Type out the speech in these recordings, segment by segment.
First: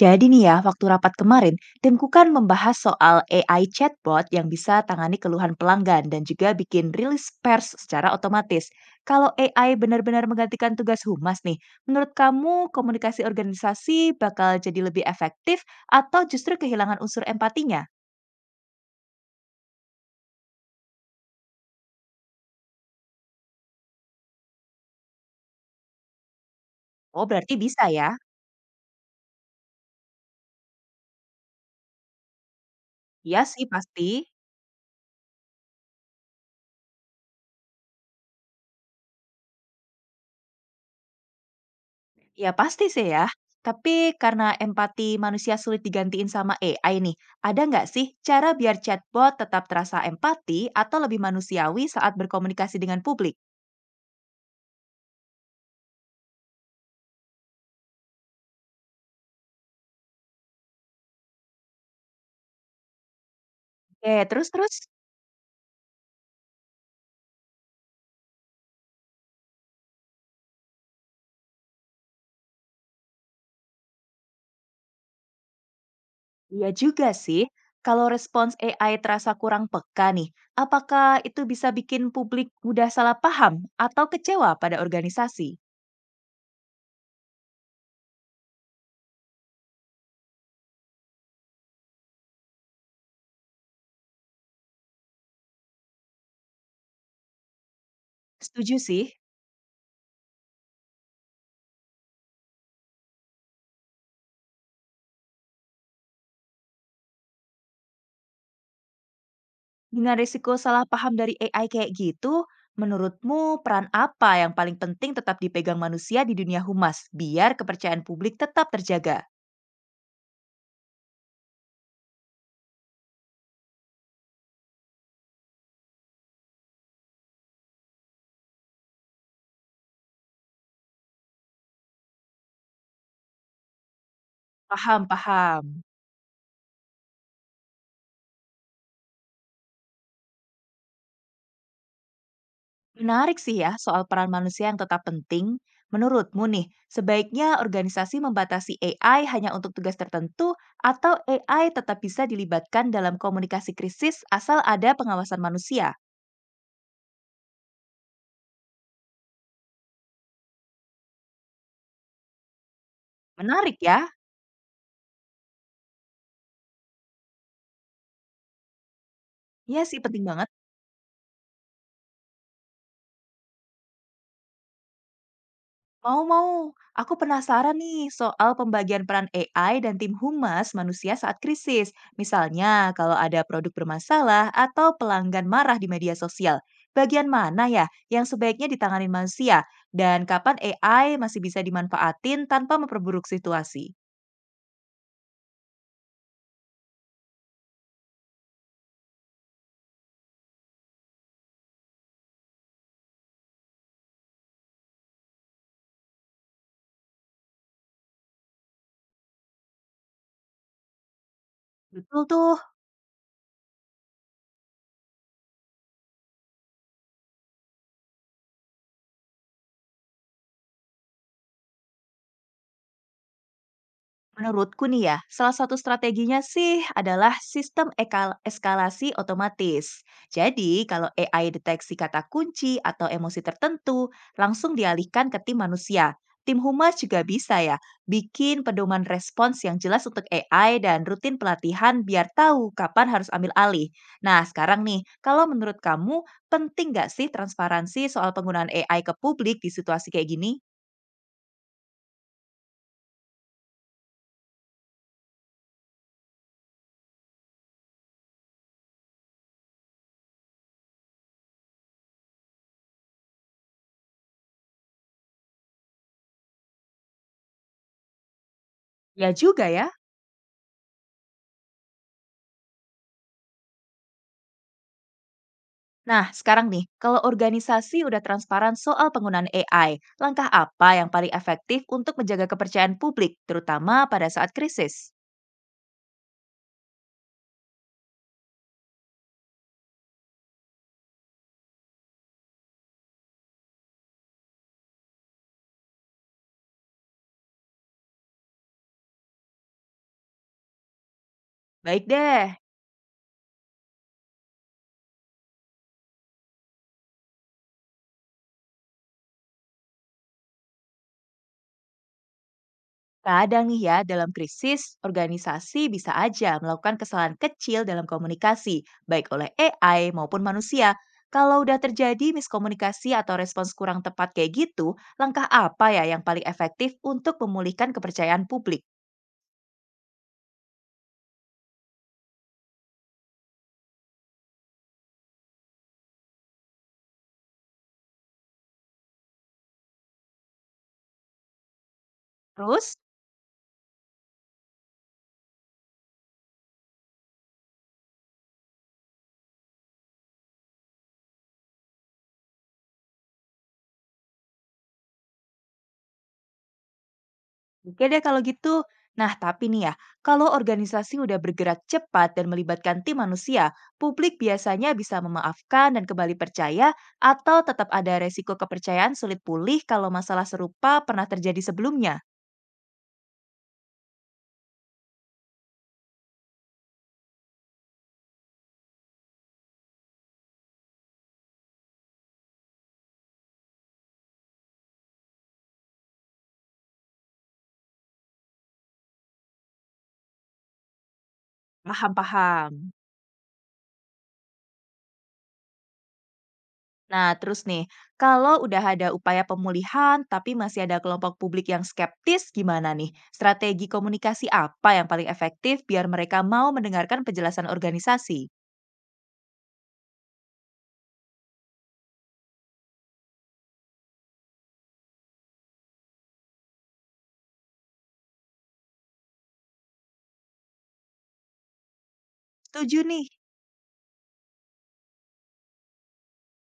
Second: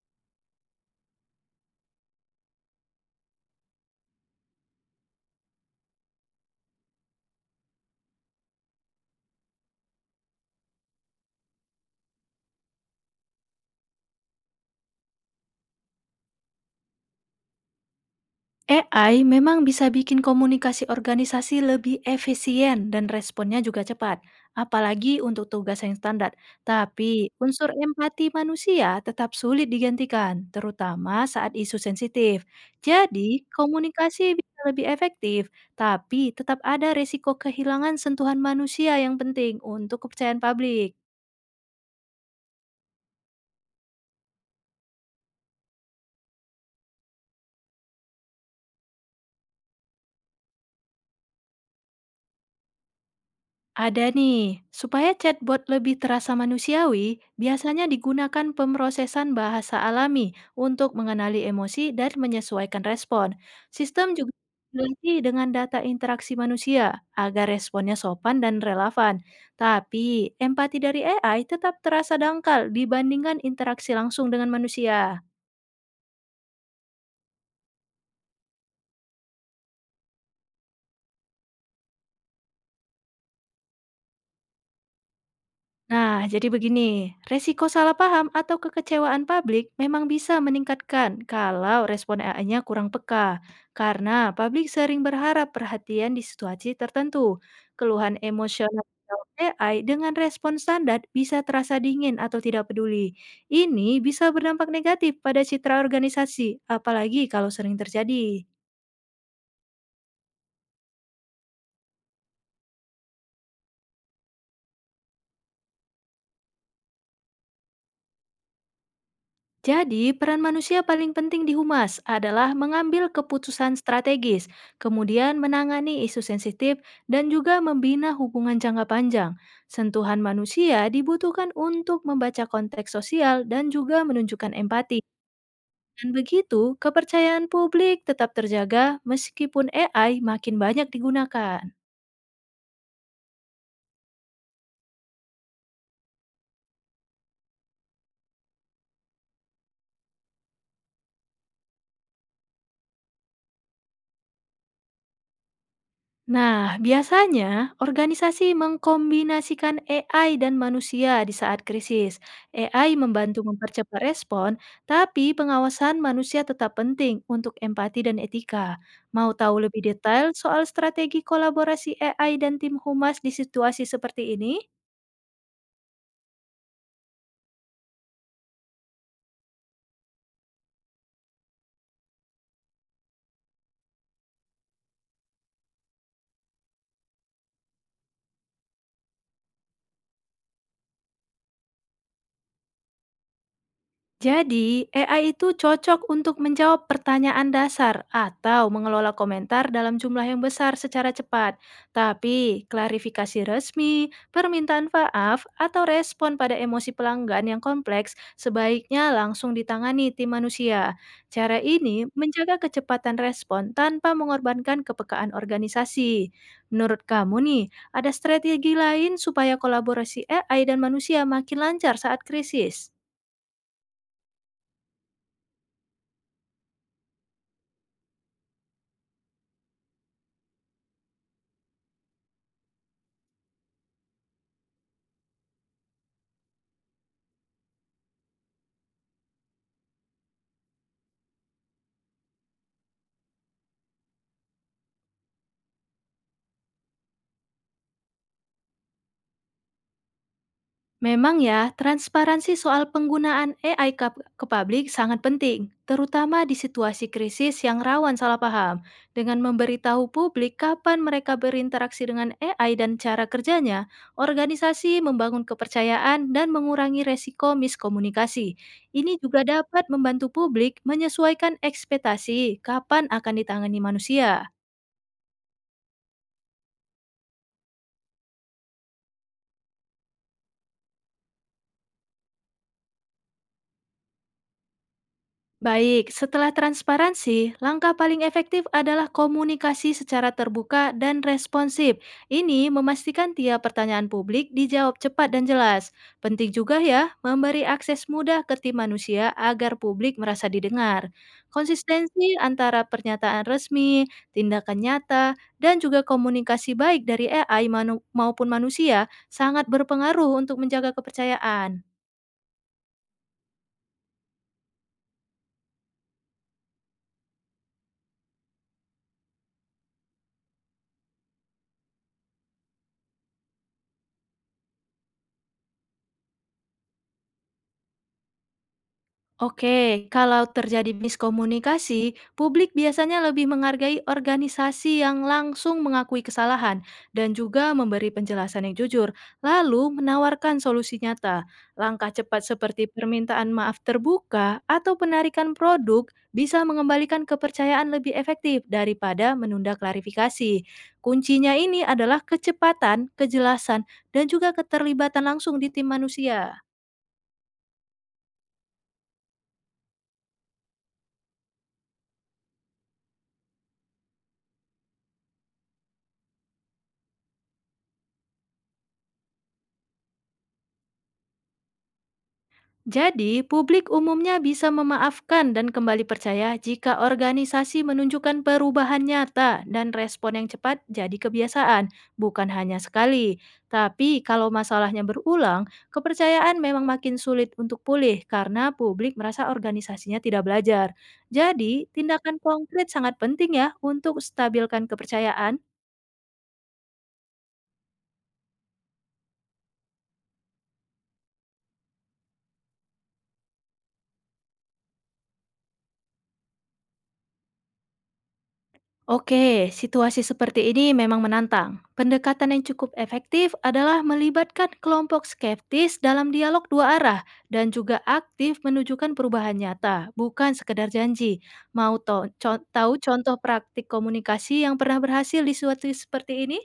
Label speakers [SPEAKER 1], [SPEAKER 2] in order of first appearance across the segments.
[SPEAKER 1] Jadi nih ya, waktu rapat kemarin, timku kan membahas soal AI chatbot yang bisa tangani keluhan pelanggan dan juga bikin rilis pers secara otomatis. Kalau AI benar-benar menggantikan tugas humas nih, menurut kamu komunikasi organisasi bakal jadi lebih efektif atau justru kehilangan unsur empatinya?
[SPEAKER 2] AI memang bisa bikin komunikasi organisasi lebih efisien dan responnya juga cepat, apalagi untuk tugas yang standar.
[SPEAKER 1] Oh,
[SPEAKER 2] Tapi
[SPEAKER 1] berarti
[SPEAKER 2] unsur
[SPEAKER 1] bisa ya?
[SPEAKER 2] empati manusia tetap sulit digantikan, terutama saat isu sensitif.
[SPEAKER 1] Iya
[SPEAKER 2] Jadi,
[SPEAKER 1] sih, pasti.
[SPEAKER 2] komunikasi bisa lebih efektif, tapi tetap ada resiko kehilangan sentuhan manusia yang penting untuk kepercayaan publik.
[SPEAKER 1] Ya pasti sih ya. Tapi karena empati manusia sulit digantiin sama AI nih, ada nggak sih cara biar chatbot tetap terasa empati atau lebih manusiawi saat berkomunikasi dengan publik?
[SPEAKER 2] Ada nih, supaya chatbot lebih terasa manusiawi, biasanya digunakan pemrosesan bahasa alami untuk mengenali emosi dan menyesuaikan respon. Sistem
[SPEAKER 1] Oke,
[SPEAKER 2] juga
[SPEAKER 1] terus-terus?
[SPEAKER 2] dilatih dengan data interaksi manusia agar responnya sopan dan relevan. Tapi, empati dari AI tetap terasa dangkal dibandingkan interaksi langsung dengan manusia.
[SPEAKER 1] Iya juga sih. Kalau respons AI terasa kurang peka nih, apakah itu bisa bikin publik mudah salah paham atau kecewa pada organisasi?
[SPEAKER 2] Nah, jadi begini, resiko salah paham atau kekecewaan publik memang bisa meningkatkan kalau respon AI-nya kurang peka, karena publik sering berharap perhatian di situasi tertentu. Keluhan
[SPEAKER 1] Setuju
[SPEAKER 2] emosional
[SPEAKER 1] sih.
[SPEAKER 2] AI dengan respon standar bisa terasa dingin atau tidak peduli. Ini bisa berdampak negatif pada citra organisasi, apalagi kalau sering terjadi.
[SPEAKER 1] Dengan risiko salah paham dari AI kayak gitu, menurutmu peran apa yang paling penting tetap dipegang manusia di dunia humas biar kepercayaan publik tetap terjaga?
[SPEAKER 2] Jadi, peran manusia paling penting di humas adalah mengambil keputusan strategis, kemudian menangani isu sensitif, dan juga membina hubungan jangka panjang. Sentuhan manusia dibutuhkan untuk membaca konteks sosial dan juga menunjukkan empati.
[SPEAKER 1] Paham, paham.
[SPEAKER 2] Dan begitu, kepercayaan publik tetap terjaga meskipun AI makin banyak digunakan.
[SPEAKER 1] Menarik sih ya soal peran manusia yang tetap penting. Menurutmu nih, sebaiknya organisasi membatasi AI hanya untuk tugas tertentu atau AI tetap bisa dilibatkan dalam komunikasi krisis asal ada pengawasan manusia?
[SPEAKER 2] Nah, biasanya organisasi mengkombinasikan AI dan manusia di saat krisis. AI membantu
[SPEAKER 1] Menarik
[SPEAKER 2] mempercepat
[SPEAKER 1] ya?
[SPEAKER 2] respon, tapi pengawasan manusia tetap penting untuk empati dan etika. Mau tahu
[SPEAKER 1] Ya
[SPEAKER 2] lebih
[SPEAKER 1] sih penting
[SPEAKER 2] detail
[SPEAKER 1] banget.
[SPEAKER 2] soal strategi kolaborasi AI dan tim humas di situasi seperti ini?
[SPEAKER 1] Mau mau, aku penasaran nih soal pembagian peran AI dan tim humas manusia saat krisis. Misalnya, kalau ada produk bermasalah atau pelanggan marah di media sosial, bagian mana ya yang sebaiknya ditangani manusia? Dan kapan AI masih bisa dimanfaatin tanpa memperburuk situasi?
[SPEAKER 2] Jadi, AI itu cocok untuk menjawab pertanyaan dasar atau mengelola komentar dalam jumlah yang besar secara cepat. Tapi, klarifikasi resmi, permintaan maaf, atau respon pada emosi pelanggan yang kompleks sebaiknya langsung ditangani tim manusia. Cara ini
[SPEAKER 1] Betul
[SPEAKER 2] menjaga
[SPEAKER 1] tuh.
[SPEAKER 2] kecepatan respon tanpa mengorbankan kepekaan organisasi. Menurut kamu nih, ada strategi lain supaya kolaborasi AI dan manusia makin lancar saat krisis?
[SPEAKER 1] Menurutku nih ya, salah satu strateginya sih adalah sistem eskalasi otomatis. Jadi, kalau AI deteksi kata kunci atau emosi tertentu, langsung dialihkan ke tim manusia. Tim humas juga bisa ya, bikin pedoman respons yang jelas untuk AI dan rutin pelatihan biar tahu kapan harus ambil alih. Nah, sekarang nih, kalau menurut kamu, penting nggak sih transparansi soal penggunaan AI ke publik di situasi kayak gini?
[SPEAKER 2] Memang ya, transparansi soal penggunaan AI ke publik sangat penting, terutama di situasi krisis yang rawan salah paham. Dengan memberitahu publik kapan mereka berinteraksi dengan AI dan cara kerjanya, organisasi membangun kepercayaan dan mengurangi resiko miskomunikasi. Ini
[SPEAKER 1] Ya
[SPEAKER 2] juga
[SPEAKER 1] juga
[SPEAKER 2] dapat
[SPEAKER 1] ya.
[SPEAKER 2] membantu publik menyesuaikan ekspektasi kapan akan ditangani manusia.
[SPEAKER 1] Nah, sekarang nih, kalau organisasi udah transparan soal penggunaan AI, langkah apa yang paling efektif untuk menjaga kepercayaan publik, terutama pada saat krisis?
[SPEAKER 2] Baik, setelah transparansi, langkah paling efektif adalah komunikasi secara terbuka dan responsif. Ini memastikan tiap pertanyaan publik dijawab cepat dan jelas. Penting juga ya, memberi akses mudah ke tim manusia agar publik merasa didengar.
[SPEAKER 1] Baik
[SPEAKER 2] Konsistensi
[SPEAKER 1] deh,
[SPEAKER 2] antara pernyataan resmi, tindakan nyata, dan juga komunikasi baik dari AI maupun manusia sangat berpengaruh untuk menjaga kepercayaan.
[SPEAKER 1] kadang nih ya, dalam krisis, organisasi bisa aja melakukan kesalahan kecil dalam komunikasi, baik oleh AI maupun manusia. Kalau udah terjadi miskomunikasi atau respons kurang tepat kayak gitu, langkah apa ya yang paling efektif untuk memulihkan kepercayaan publik?
[SPEAKER 2] Oke, kalau terjadi miskomunikasi, publik biasanya lebih menghargai organisasi yang langsung mengakui kesalahan dan juga memberi penjelasan yang jujur, lalu menawarkan solusi nyata. Langkah cepat seperti
[SPEAKER 1] Terus,
[SPEAKER 2] permintaan maaf terbuka atau penarikan produk bisa mengembalikan kepercayaan lebih efektif daripada menunda klarifikasi. Kuncinya ini adalah kecepatan, kejelasan, dan juga keterlibatan langsung di tim manusia.
[SPEAKER 1] Oke deh kalau gitu. Nah, tapi nih ya, kalau organisasi udah bergerak cepat dan melibatkan tim manusia, publik biasanya bisa memaafkan dan kembali percaya atau tetap ada resiko kepercayaan sulit pulih kalau masalah serupa pernah terjadi sebelumnya.
[SPEAKER 2] Jadi, publik umumnya bisa memaafkan dan kembali percaya jika organisasi menunjukkan perubahan nyata dan respon yang cepat jadi kebiasaan, bukan hanya sekali. Tapi, kalau masalahnya berulang, kepercayaan memang makin sulit untuk pulih karena publik merasa organisasinya tidak belajar. Jadi,
[SPEAKER 1] Paham,
[SPEAKER 2] tindakan
[SPEAKER 1] paham.
[SPEAKER 2] konkret sangat penting ya untuk stabilkan kepercayaan.
[SPEAKER 1] Nah, terus nih, kalau udah ada upaya pemulihan tapi masih ada kelompok publik yang skeptis, gimana nih? Strategi komunikasi apa yang paling efektif biar mereka mau mendengarkan penjelasan organisasi?
[SPEAKER 2] Oke, situasi seperti ini memang menantang. Pendekatan yang cukup efektif adalah melibatkan kelompok skeptis dalam dialog dua arah dan juga aktif menunjukkan perubahan nyata, bukan sekedar janji. Mau tahu
[SPEAKER 1] Setuju nih.
[SPEAKER 2] contoh praktik komunikasi yang pernah berhasil di situasi seperti ini?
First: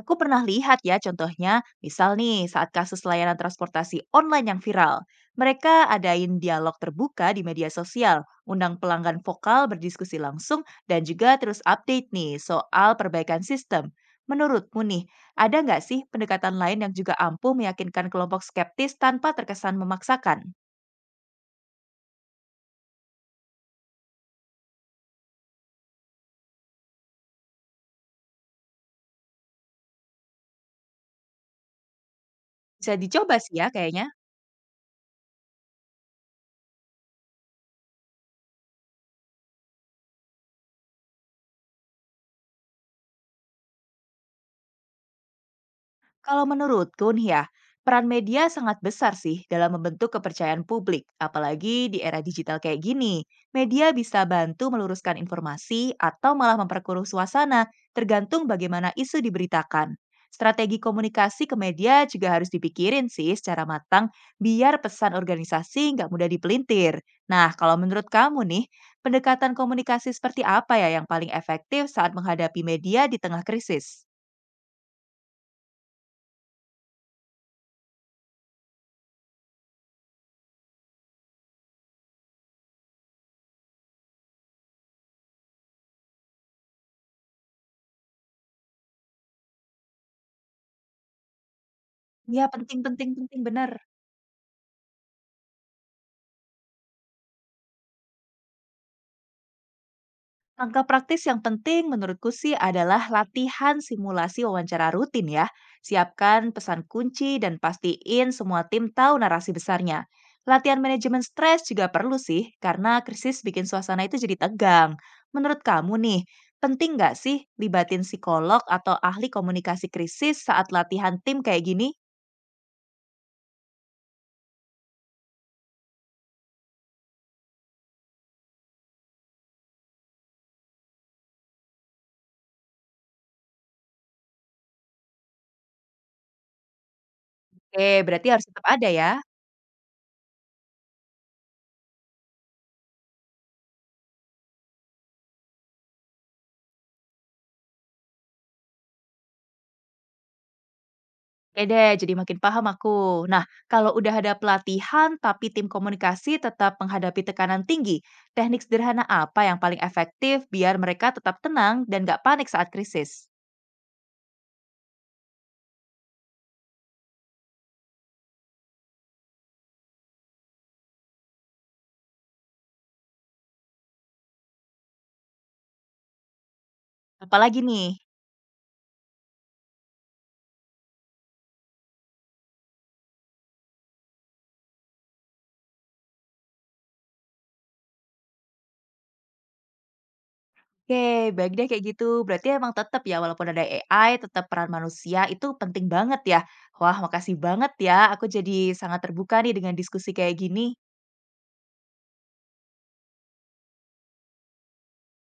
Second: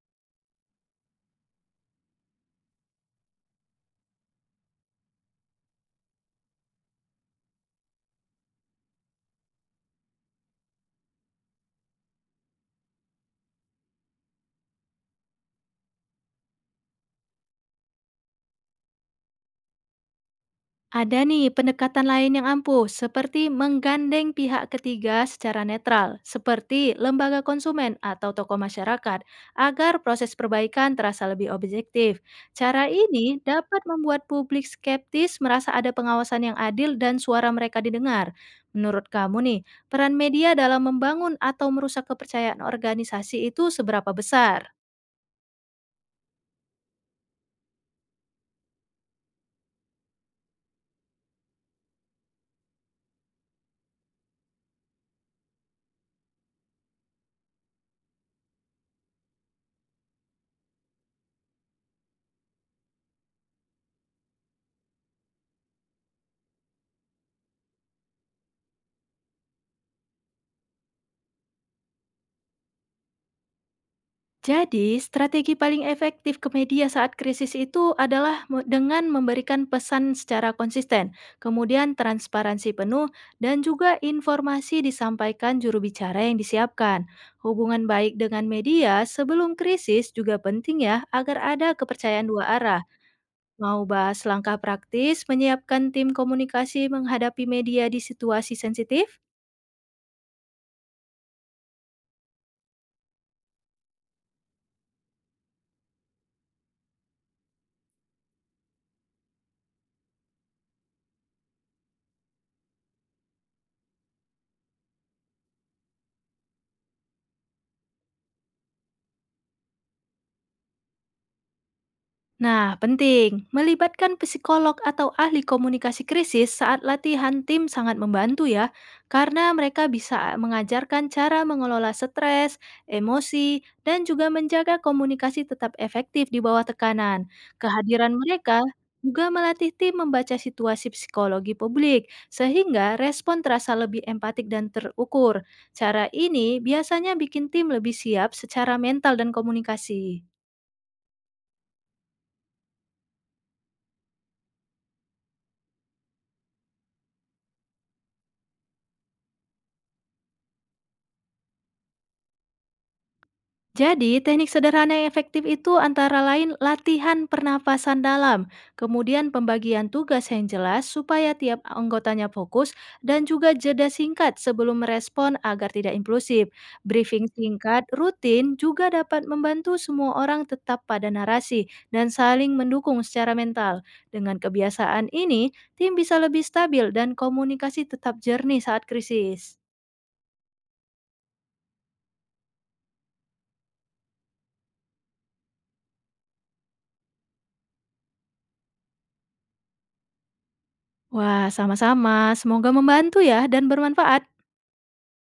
[SPEAKER 1] Aku pernah lihat ya contohnya, misal nih saat kasus layanan transportasi online yang viral. Mereka adain dialog terbuka di media sosial, undang pelanggan vokal berdiskusi langsung, dan juga terus update nih soal perbaikan sistem. Menurutmu nih, ada nggak sih pendekatan lain yang juga ampuh meyakinkan kelompok skeptis tanpa terkesan memaksakan?
[SPEAKER 2] Ada nih pendekatan lain yang ampuh, seperti menggandeng pihak ketiga secara netral, seperti lembaga konsumen atau tokoh masyarakat, agar proses perbaikan terasa lebih objektif. Cara
[SPEAKER 1] Bisa dicoba
[SPEAKER 2] ini
[SPEAKER 1] sih ya
[SPEAKER 2] dapat
[SPEAKER 1] kayaknya.
[SPEAKER 2] membuat publik skeptis merasa ada pengawasan yang adil dan suara mereka didengar. Menurut kamu nih, peran media dalam membangun atau merusak kepercayaan organisasi itu seberapa besar?
[SPEAKER 1] Kalau menurutku nih ya, peran media sangat besar sih dalam membentuk kepercayaan publik, apalagi di era digital kayak gini. Media bisa bantu meluruskan informasi atau malah memperkeruh suasana, tergantung bagaimana isu diberitakan. Strategi komunikasi ke media juga harus dipikirin sih secara matang biar pesan organisasi nggak mudah dipelintir. Nah, kalau menurut kamu nih, pendekatan komunikasi seperti apa ya yang paling efektif saat menghadapi media di tengah krisis?
[SPEAKER 2] Jadi, strategi paling efektif ke media saat krisis itu adalah dengan memberikan pesan secara konsisten, kemudian transparansi penuh, dan juga informasi disampaikan juru bicara yang disiapkan. Hubungan baik dengan media sebelum krisis juga penting ya, agar ada kepercayaan dua
[SPEAKER 1] Ya, penting,
[SPEAKER 2] arah.
[SPEAKER 1] penting, penting, benar.
[SPEAKER 2] Mau bahas langkah praktis menyiapkan tim komunikasi menghadapi media di situasi sensitif?
[SPEAKER 1] Langkah praktis yang penting menurutku sih adalah latihan simulasi wawancara rutin ya. Siapkan pesan kunci dan pastiin semua tim tahu narasi besarnya. Latihan manajemen stres juga perlu sih, karena krisis bikin suasana itu jadi tegang. Menurut kamu nih, penting nggak sih libatin psikolog atau ahli komunikasi krisis saat latihan tim kayak gini?
[SPEAKER 2] Nah, penting, melibatkan psikolog atau ahli komunikasi krisis saat latihan tim sangat membantu ya, karena mereka bisa mengajarkan cara mengelola stres, emosi, dan juga menjaga komunikasi tetap efektif di bawah tekanan.
[SPEAKER 1] Oke,
[SPEAKER 2] Kehadiran
[SPEAKER 1] berarti harus tetap
[SPEAKER 2] mereka
[SPEAKER 1] ada ya.
[SPEAKER 2] juga melatih tim membaca situasi psikologi publik, sehingga respon terasa lebih empatik dan terukur. Cara ini biasanya bikin tim lebih siap secara mental dan komunikasi.
[SPEAKER 1] Oke deh, jadi makin paham aku. Nah, kalau udah ada pelatihan tapi tim komunikasi tetap menghadapi tekanan tinggi, teknik sederhana apa yang paling efektif biar mereka tetap tenang dan nggak panik saat krisis?
[SPEAKER 2] Jadi, teknik sederhana yang efektif itu antara lain latihan pernafasan dalam, kemudian pembagian tugas yang jelas supaya tiap anggotanya fokus, dan juga jeda singkat sebelum merespon agar tidak impulsif. Briefing
[SPEAKER 1] Apalagi
[SPEAKER 2] singkat
[SPEAKER 1] nih?
[SPEAKER 2] rutin juga dapat membantu semua orang tetap pada narasi dan saling mendukung secara mental. Dengan kebiasaan ini, tim bisa lebih stabil dan komunikasi tetap jernih saat krisis.
[SPEAKER 1] Oke, baik deh kayak gitu. Berarti emang tetap ya, walaupun ada AI, tetap peran manusia itu penting banget ya. Wah, makasih banget ya. Aku jadi sangat terbuka nih dengan diskusi kayak gini.
[SPEAKER 2] Wah, sama-sama. Semoga membantu ya dan bermanfaat.